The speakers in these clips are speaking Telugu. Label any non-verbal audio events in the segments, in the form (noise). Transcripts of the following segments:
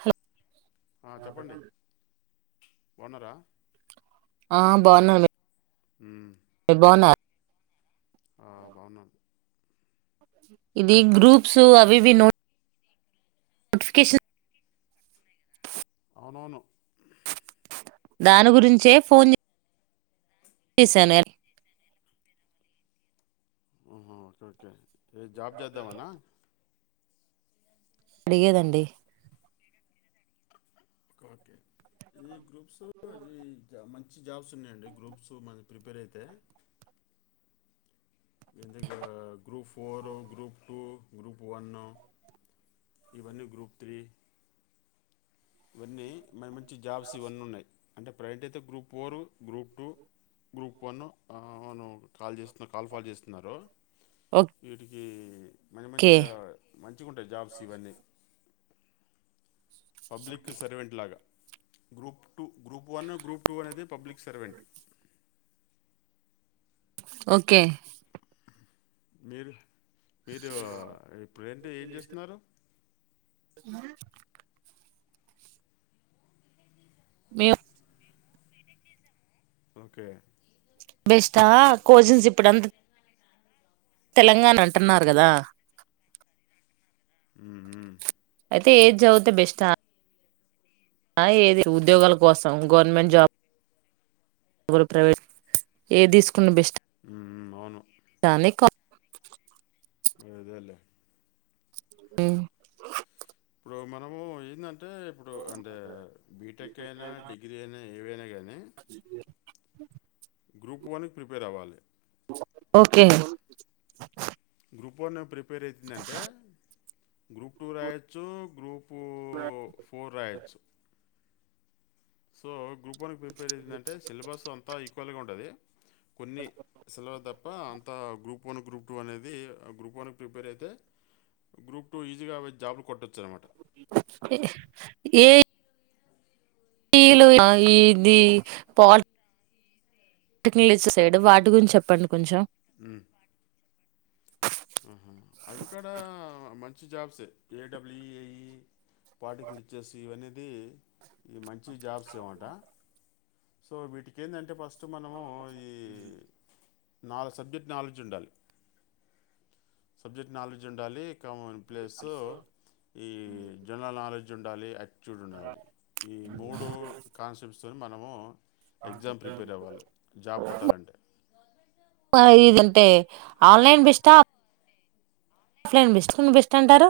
హలొ ఆ చెప్పండి బావున్నరా ఆ బావున్నాం మి మ్మ్ నెన్ బావున్నా ఆ బావున్నం ఇది గ్రూప్స్ అవివి నో నోటిఫికేషన్ అవునను దాని గురించే ఫోన్ చే చేశాను. ఏ అవునా ఓకే ఓకే ఏ జాబ్ చేద్దామానా అడిగేదండి. ఓకే ఈ గ్రూప్స్ ఇది జ మన్ మంచి జాబ్స్ ఉన్నాయండి గ్రూప్స్ మనం ప్రిపేర్ అయితే ఎందుకు group four group two group one ఇవన్నీ గ్రూప్ త్రీ ఇవన్నీ మై మంచి జాబ్స్ ఇవన్నీ ఉన్నాయి అంటే ప్రజెంట్ అయితే group, four group two, group one. ఆ కాల్ చేస్తున్న కాల్ ఫాల్ చేస్తున్నారు వీటికి మంచి ఓకే మంచిగా మంచి మంచిగుటాయి. జాప్స్ ఇవన్నీ పబ్లిక్ సర్వెంట్ లాగా group two group one group two అనేది పబ్లిక్ సర్వెంట్ ఓకే మీరు మీరు ఇప్పుడ ఏంటీ ఏం చేస్తున్నారు అ మేం ఓకే బెస్ట్ ఆ కోచింగ్స్ ఇప్పుడు అంత తెలంగాణ అంటున్నారు కదా ఉ ఉ అయితే ఏది చదివుతే బెస్ట్ ఆ ఆ ఏది ఉద్యోగాల కోసం గవర్నమెంట్ జాబ్ గో ప్రైవేట్ ఏ తీసుకున్న బెస్ట్ ఉ అవును దాని కా అదేలే ఉ ఇప్పుడు మనము ఎందంటే అంటే ఇప్పుడు అంటే బీటెక్ అయినా డిగ్రీ అయినా ఏవైనా కానీ గ్రూప్ వన్ కి ప్రిపేర్ అవ్వాలి ఓకే గ్రూప్ వన్ ప్రిపేర్ అవుతుందంటే గ్రూప్ టూ రాయొచ్చు గ్రూప్ టూ ఫోర్ రాయచ్చు సో గ్రూప్ వన్ ప్రిపేర్ అయియందంటే సిలబస్ అంతా ఈక్వల్ గా ఉంటది కొన్ని సిలబస్ తప్ప అంత గ్రూప్ వన్ గ్రూప్ టూ అనేది గ్రూప్ వన్ కి ప్రిపేర్ అయితే గ్రూప్ టూ ఈజీగా జాబ్లు కొట్టొచ్చు అనమాట ఏ ఏ టీలు ఇది పాట్ టెక్నీలు వేసే సైడ్ వాటి గురించి చెప్పండి కొంచెం ఉ ఉహూ అవి కూడా మంచి జాబ్సే ఏడబ్ల్యూఏఈ పాటికలు ఇచ్చేసి ఇవనేది ఈ మంచి జాబ్స్ అనమాట (unintelligible) సో వీటికి ఏంటంటే ఫస్ట్ మనము ఈ నాలుగు సబ్జెక్ట్ నాలెడ్జ్ ఉండాలి, సబ్జెక్ట్ నాలెడ్జ్ ఉండాలి. ఇకా ప్లేసు ఈ జనరల్ నాలెడ్జ్ ఉండాలి చూడుండాలి. ఈ మూడు కాన్సెప్త్స్ తో మనము ఎగ్జామ్ ప్రిపేర్ అవ్వాలి, జాబ్ కొట్టాలంటే ఇదంటే ఆన్లైన్ బెస్ట్ ఆ ఆఫ్లైన్ బెస్ట్ బెస్ట్ అంటారు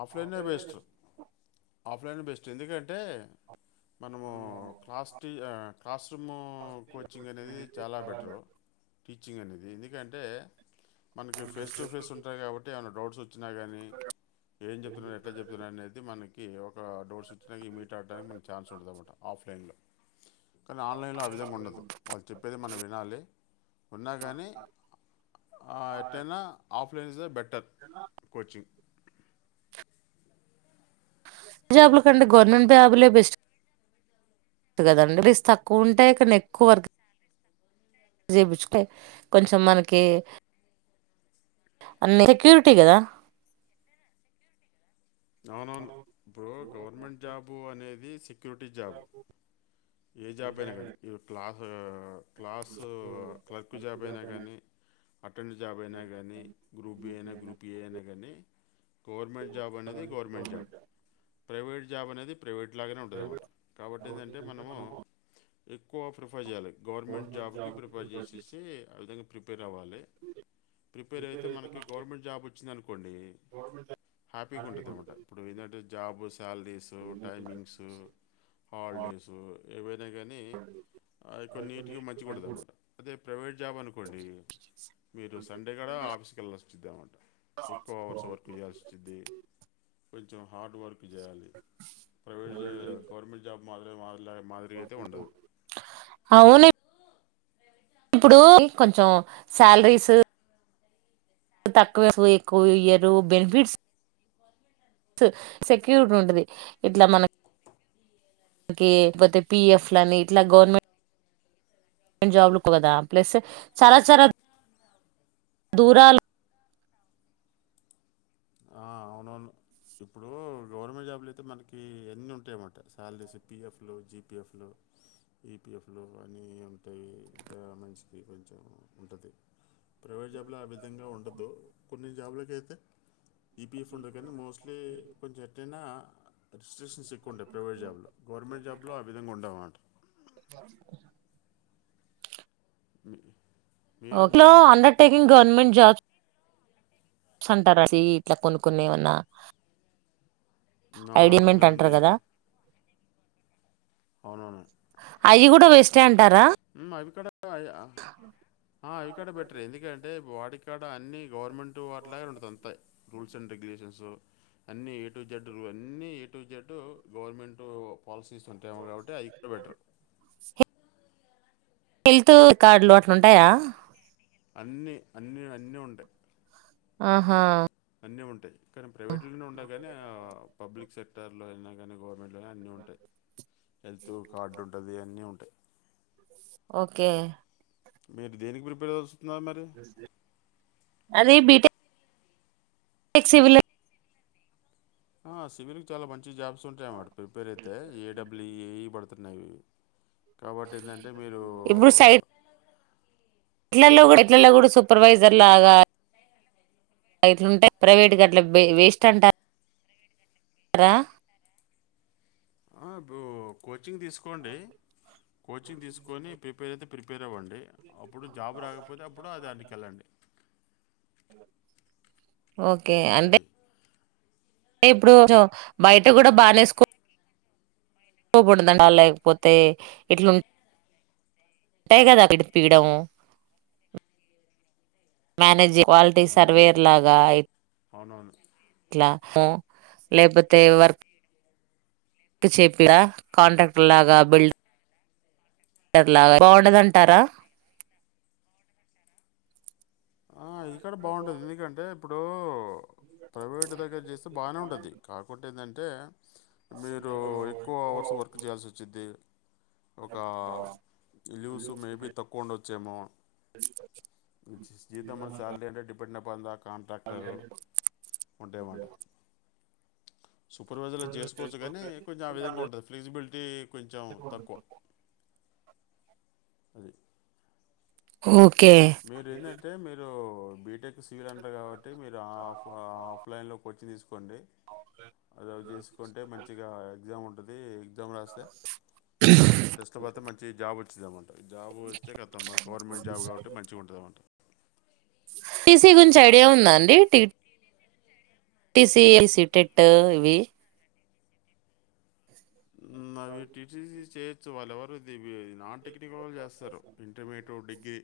ఆఫ్లైన్ నే బెస్ట్ ఆఫ్లైన్ నే బెస్ట్ ఎందుకంటే, మనము క్లాస్ టీ కస్ (unintelligible) కోచింగ్ అనేది చాల బెటరు టీచింగ్ అనేది ఎందుకంటే మనకి ఫేస్ టు ఫేస్ ఉంటాయి కాబట్టి ఏమైనా డౌట్స్ వచ్చినా కానీ ఏం చెప్తున్నారు, ఎట్లా చెప్తున్నారు, అనేది మనకి ఒ డౌట్స్, వచ్చినా మీట్ ఆడడానికి మనకు ఛాన్స్ ఉంటది. ఆఫ్లైన్లో కానీ ఆన్లైన్లో ఆ విధంగా ఉండదు వాళ్ళు చెప్పేదే మనం వినాలి ఉన్నా కాని ఆ ఎట్టైన ఆఫ్ (unintelligible) బెటర్ కోచింగ్ (unintelligible) జాబుల కంటే గవర్నమెంట్ జాబులే బెస్ట్ కదండి సాలరీస్ తక్కువ ఉంటేయి కానీ ఎక్కువ వర్క్ చేపించుకు కొంచెం మనకి (unintelligible) కదా అవునవును ఇప్పుడు గవర్నమెంట్ జాబు అనేది (unintelligible) జాబ్ ఏ జాబ్ అయినా కానీ యూ క్లాస్ క్లాసు క్లర్క్ జాబ్ అయినా కానీ అటెండ్ జాబ్ అయినా కానీ గ్రూప్ బి అయినా గ్రూప్ ఏ అయినా కానీ గవర్నమెంట్ జాబ్ అనేది గవర్నమెంట్ జాబ్ ప్రైవేట్ జాబ్ అనేది ప్రైవేట్ లాగానే ఉంటుందిన్నమాట కాబట్టి ఏంటంటే మనము ఎ ఎక్కువ ప్రిఫర్ చేయాలి గవర్నమెంట్ జాబ్కి ప్రిఫేర్ చేసేసి ఆ విధంగా ప్రిపేర్ అవ్వాలి ప్రిపేర్ అయితే మనకి గవర్నమెంట్ జాబ్ వచ్చింది అనుకోండి హ్యాపీగా ఉంటుంది (unintelligible) ఇప్పుడు ఏంటంటే జాబ్ సాలరీస్ టైమింగ్స్ హాలిడేస్ ఏవే అంతే కానీ కొన్ని నీట్గా మంచిగా ఉండదన్న మాట అదే ప్రైవేట్ జాబ్ అనుకోండి మీరు సండే గడ ఆఫీస్కి వెళ్ళొస్ చేయాల్సి వచ్చింది (inaudible) కొంచెం హార్డ్ వర్క్ చేయాలి ప్రైవేట్ జ గవర్మెంట్ జాబ్ మాత్రమే మాదిరిగ అయితే ఉండదు అవును ఇప్పుడు కొంచెం శాలరీసు తక్కువే ఎక్కువ ఇయ్యారు బెనిఫిట్స్ (unintelligible) సెక్యూరిటీ ఉంటుంది ఇట్లా మన లేకపోతే పిఎఫ్ లని ఇట్లా గవర్నమెం ట్ జాబ్ కదా ప్లస్ (unintelligible) దూరాలు అ (inaudible) అవును ఇప్పుడు గవర్నమెంట్ జాబులు అయితే మనకి ఎన్ని ఉంటాయన్నమాట శాలరీస్ పిఎఫ్లు జిపిఎఫ్లు ఈపిఎఫ్లో కానీ ఉంటాయి ఇ మంచిది కొంచెం ఉంటది ప్రైవేట్ జాబ్లో ఆ విధగా ఉండదు కొన్ని జాబ్లకైయితే ఈపిఎఫ్ ఉండదు కానీ మోస్ట్లీ కొంచెం ఎటైన రిస్ట్రిక్షన్స్ ఎక్కువ ఉంటాయి ప్రైవేట్ జాబ్లో గవర్నమెంట్ జాబ్లో ఆ విధంగ ఉండవు అనమాట అ (unintelligible) లో అండర్ టేకింగ్ గవర్నమెంట్ జాబ్స్ స్ అంటారు సి ఇట్లా కొన్ని కొన్ని ఏమన్న ఆ, ఉంది ఐడిమెంట్ ఉంది అంటారు కదా అవునవును అయి కూడ వేస్ట్ అం అవి కూడ అవి కూడ బెటర్ ఎందుకంటే వాడికి ఇక్కడ అన్ని గవర్నమెంట్ వాటిలాగే ఉంటుంది అంతా రూల్స్ అండ్ రెగ్యులేషన్స్ అన్ని ఏటు జెడ్ అన్ని ఏటు జెడ్ గవర్నమెంట్ పాలసీ తీస్తుంటే ఏమో కాబట్టి అది కూడా బెటర్ హెల్త్ రికార్డులు అట్లా ఉంటాయ అన్నీ అన్నీ అన్నీ ఉంటాయి ఆహా అన్నీ ఉంటాయి కానీ ప్రైవేట్లోనే ఉన్నా కానీ పబ్లిక్ సెక్టర్లో అయినా కానీ గవర్న అన్నీ ఉంటాయి హెల్త్ కార్డు ఉంటుంది అన్నీ ఉంటాయి ఓకే మీరు దేనికి ప్రిపేర్ అ నాది బీటెక్ క్ సివిల్ ఆ సివిల్ కి చాలా మంచి జాబ్స్ ఉంటాయ అన్నమాట ప్రిపేర్ అయితే ఏడబ్ల ఏ ఇ పడుతున్నాయి కాబట్టి ఏంటంటే మీరు ఇప్పుడు సైడ్ ఇలో ఇట్లలో కూడా సూపర్వైజర్ లాగా రైతులుంటే ప్రైవేటు గడ్ల వేస్ట్ అంటారు రా ఇప్పుడు కోచింగ్ తీసుకోండి కోచింగ్ తీసుకొని ప్రిపేర్ అయితే ప్రిపేర్ అవ్వండి అప్పుడు జాబ్ రాకపోతే అప్పుడు అది దానికి వెళ్ళండి ఆ ఓకే అంటే అది అంటే ఇప్పుడు కొంచం బయట కూడా బానే స్కోప్ బడదండా లేకపోతే ఇట్లుంది ఉంటాయి కదా అక్కడ పీడం మానేజ్ క్వాలిటీ అవునవును సర్వేయర్ లాగా అయి అవునవును ఆ హా లేపోతే వర్ కు చెట్ల కాంట్రాక్టర్ లాగా బిల్డ లాగా బాగుండదంటారా ఆ ఇక్కడ బావుంటది ఎందుకంటే ఇప్పుడు ప్రైవేటు దగ్గర చేస్తే బానే ఉంటుది కాకుంటే ఏంటంటే మీరు ఎక్కువ అవర్స్ వర్క్ చేయాల్సి వచ్చిద్ది ఒక లీవ్స్ మేబి తక్కువ ఉండొచ్చేమో (inaudible) ఇక మన శాలరీ అంటే డిపెండ్ ఆన్ ద కాంట్రాక్టర్ ఉంటాయన్నమాట సూపర్వైజర్లు చేసుకోవచ్చు కానీ కొంచెం ఆ విధంగా ఉంటుంది ఫ్రీజబిలిటీ కొంచెం తక్కువ అది ఓ మీరు ఏంటంటే మీరు బీటెక్ సివిల్ అంటారు కాబట్ టె మీరు ఆఫ్ ఆఫ్లైన్లో కోచింగ్ తీసుకుంటే కొండి అది చేసుకుంటే మంచిగా ఎగ్జామ్ ఉంటది ఎగ్జామ్ రాస్తే టెస్ట్లో పోతే మంచి జాబ్ వచ్చిదన్నమాట జాబ్ వస్తే ఖతం గవర్నమెంట్ జాబ్ కాబట్టి మంచిగా ఉంటదన్నమాట టీసీ గురించి ఐడియా ఉందా అండి టీ టిసిఐసి టెట్ ఇవి అవి టీసీసీ చేయొచ్చు వాళ్లు ఎవరు ఇది అ నాన్ టెక్నికల్ వాళ్ళు చేస్తారు ఇంటర్మీడియట్ డిగ్రీ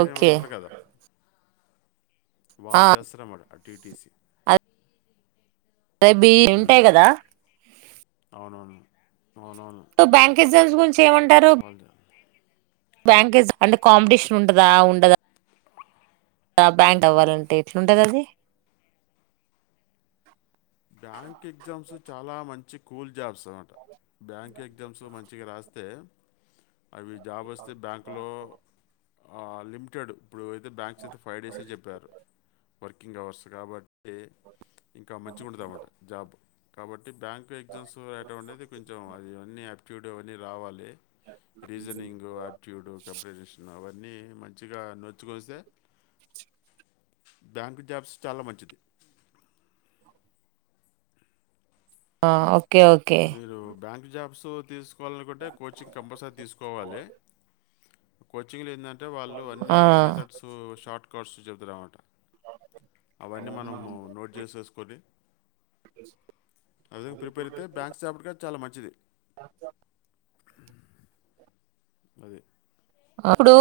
ఓకే ఉంటారు కదా ఆ వాళ్ళు చేస్తారు అన్నమాట టీటీసీ ఏ బి ఉంటాయి మ్, కదా అవునవును అవునవును అంటే బ్యాంక్ ఎగ్జామ్స్ గురించి ఏమంటారు? వాళ్ళు బ్యాంకేజ్ అంటే, కాంపిటెషన్ ఉంటదా! ఉండదా? ఆ బ్యాంక్ అవ్వాలంటే, ఎట్లుంటది అది బ్యాంక్ ఎగ్జామ్స్ చాలా మంచి కూల్ జాబ్స్ అన్నమాట. బ్యాంక్ ఎగ్జామ్స్ మంచిగ రాస్తే, అవి జాబొస్తే బ్యాంకులో ఆ లిమిటెడ్. ఇప్పుడు అయితే బ్యాంక్స్ అయితే ఫైవ్ డేసే చెప్పారు. వర్కింగ్ అవర్స్ కాబట్ టె ఇంకా మంచిగుంటదన్నమాట జాబ్. కాబట్ టి బ్యాంక్ ఎగ్జామ్స్ రాయటం అనేది, కొంచెం అది అన్నీ ఆప్టిట్యూడ్ అవన్నీ రావాలి. రీజనింగ్, ఆప్టిట్యూడ్, కంప్రెజేషన్ అవన్ న్నీ మంచిగా నోచుకొస్తే, బ్యాంక్ జాబ్స్ చాల మంచిది. ఆ ఓకె ఓకె క్ జాబ్స్ తీసుకోవాలనుకుంటే, కోచింగ్ కంపల్సరీ తీసుకోవాలి. కోచింగ్ లో ఎందన్ టే వాళ్ళు ఆ అన్ని మెథడ్స్, షార్ట్ కట్స్ చెబుదురు అన్నమాట. అవన్నీ మనము నోట్ చేసేసుకొని, పెట్టేస్కో. అదే గ్రూప్లో అయితే సే అప్పటికే చాలా మంచిది. వాట్సాప్ అది అప్పుడు,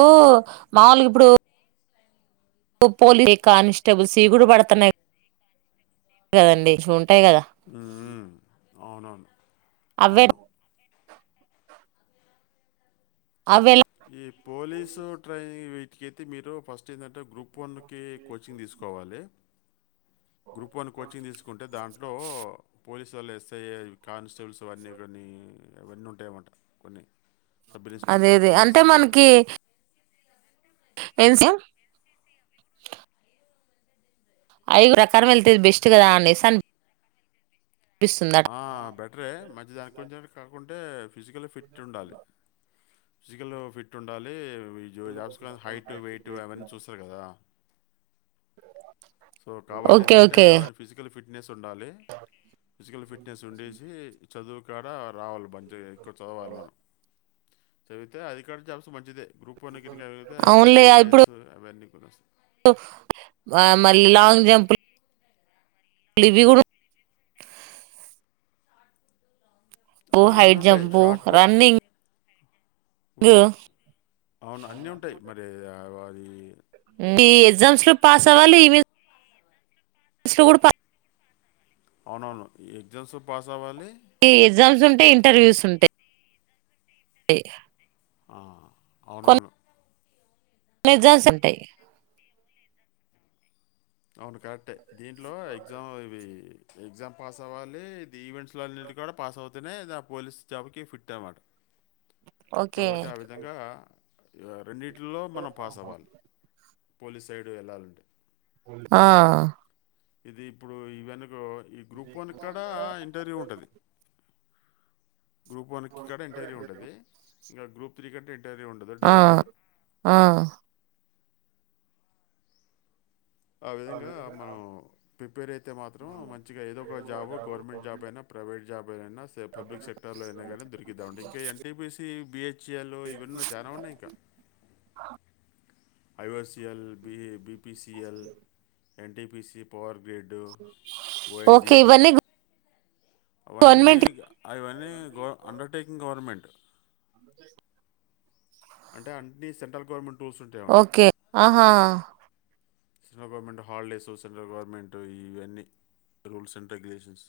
మాములుగా ఇప్పుడు పోలి కానిస్టేబుల్ సి గూడ పడతన్నాయి కదండీ ను టై కదా! ఉమ్, అవునవును అవే అవును. అవే ఎలా- ఈ పోలీసు ట్రై వీటికయితే మీరు ఫస్ట్ ఏంటంటే గ్రూప్ ప్ వన్ కి కోచింగ్ తీసుకోవాలి. గ్రూప్ వన్ కోచింగ్ తీసుకుంటే, దాంట్లో పోలీసువల్ల ఎస్ఐ ఇవి కానిస్ చల్స్ వన్నీ గాని అవన్నీ ఉంటాయన్నమాట కొన్ని. సబ్ ఇన్స్పెక్టర్ ఆఫ్ అదేది అంటే పోలీసు ఉంటాయి మనకి ఏంసి ఐదురకారం వెళ్తే ఇది బెస్ట్ కదా అనేన్ అన్ ఆ బెటరే. మంచి దాని కొంచమైన కాకున్ ఫిజికల్లి ఫిట్ ఉండాలి. ఫిజికలు ఫిట్ ఉండాలి ఇవి జు జాబ్స్ లో హైట్ వెయిట్ అవన్నీ చూస్తారు కదా! అ (inaudible) సో కాబట్టి ఎందంటే అవన్నీ ఫిజికల్ ఫిట్ ఉండాలి. ఫిజికల్ ఫిట్నెస్ ఉండేసి, చదువుకాడ రావాలి బన్ దేగ ఇక్కడ చదవాలి మనం. చదివితే, అధికారి జాబ్స్ మంచిదే. గ్రూప్ వన్ కిరికా అవయితే ఐపీ అవునులే ఇప్పుడు ఐఏఎస్ అవన్నీ కూడ వస్తాయి. మల్లి లాంగ్ జంప్ లు లివి గుడు పు ఆ! అన్నీ హైట్ ఉంటాయి. జంపు, రన్నింగ్ ఉంటే అవును. అన్నీ ఉంటాయి మరి. వారి, ఈ ఎగ్జామ్స్ లొ పాస్ అవ్వాలి ఈవెన్ స్లో కుడా పా అవునవును ఎగ్జామ్స్ లొ పాస్ అవ్వాలి ఈ ఎగ్జామ్స్ ఉంటాయి. ఇంటర్వ్యూస్ ఉంటాయ్ ఇ. ఆ అవునవును. లెజల్స్ ఉంటాయి. అవును కరెక్టే. దీంట్లో ఎగ్జామ్ ఇవి ఎగ్జామ్ పాస్ అవ్వాలి. ఇ ఈవెంట్స్ లో అన్నింటి కాడా పాస్ అవుతనే ఆ పోలీస్ జాబ్ కి ఫిట్ అన్నమాట ఓకే కాబట్టి ఆ విధంగా రెండింటిలో మనం పాస్ అవ్వాలి పోలీస్ సైడు వెళ్ళాలంటే ఆ ఇది ఇప్పుడు ఈ వెనుక ఈ గ్రూప్ వన్ కాడా ఆ ఇంటర్వ్యూ ఉంటది గ్రూప్ వన్ కి కాడా ఇంటర్వ్యూ ఉంటది ఇక గ్రూప్ త్రీ కంటే ఇంటర్వ్యూ ఉండదు ఆ డైరెక్ట్. ఆ ఆ విధంగా మనం ప్రిపేర్ అయి తే మాత్రం మంచిగా ఏదో ఒక జాబ్ గవర్నమెంట్ జాబ్ అయినా ప్రైవేట్ యిన పబ్లిక్ సెక్టర్ లో అయినా కానీ దొరికిదామంటే ఇంకా ఎన్టీబీసి బీహెచ్ఇఎల్ ఇవన్ లో జాయిన్ అవండి ఇకా IOCL, B, BPCL, N T P C power వీడ్డు ఓకే ఓఎన్జీసి ఇవన్నీ అవన్నీ గవర్నమెంట్ ఇగ అవన్నీ గ అండర్టేకింగ్ గవర్నమెంట్ (unintelligible) అంటే అన్ని సెంట్రల్ గవర్నమెంట్ రూల్స్ ఉంటాయన్నమాట ఒకే ఆహా central government holidays central government ఇవన్నీ రూల్స్ అండ్ రెగ్యులేషన్స్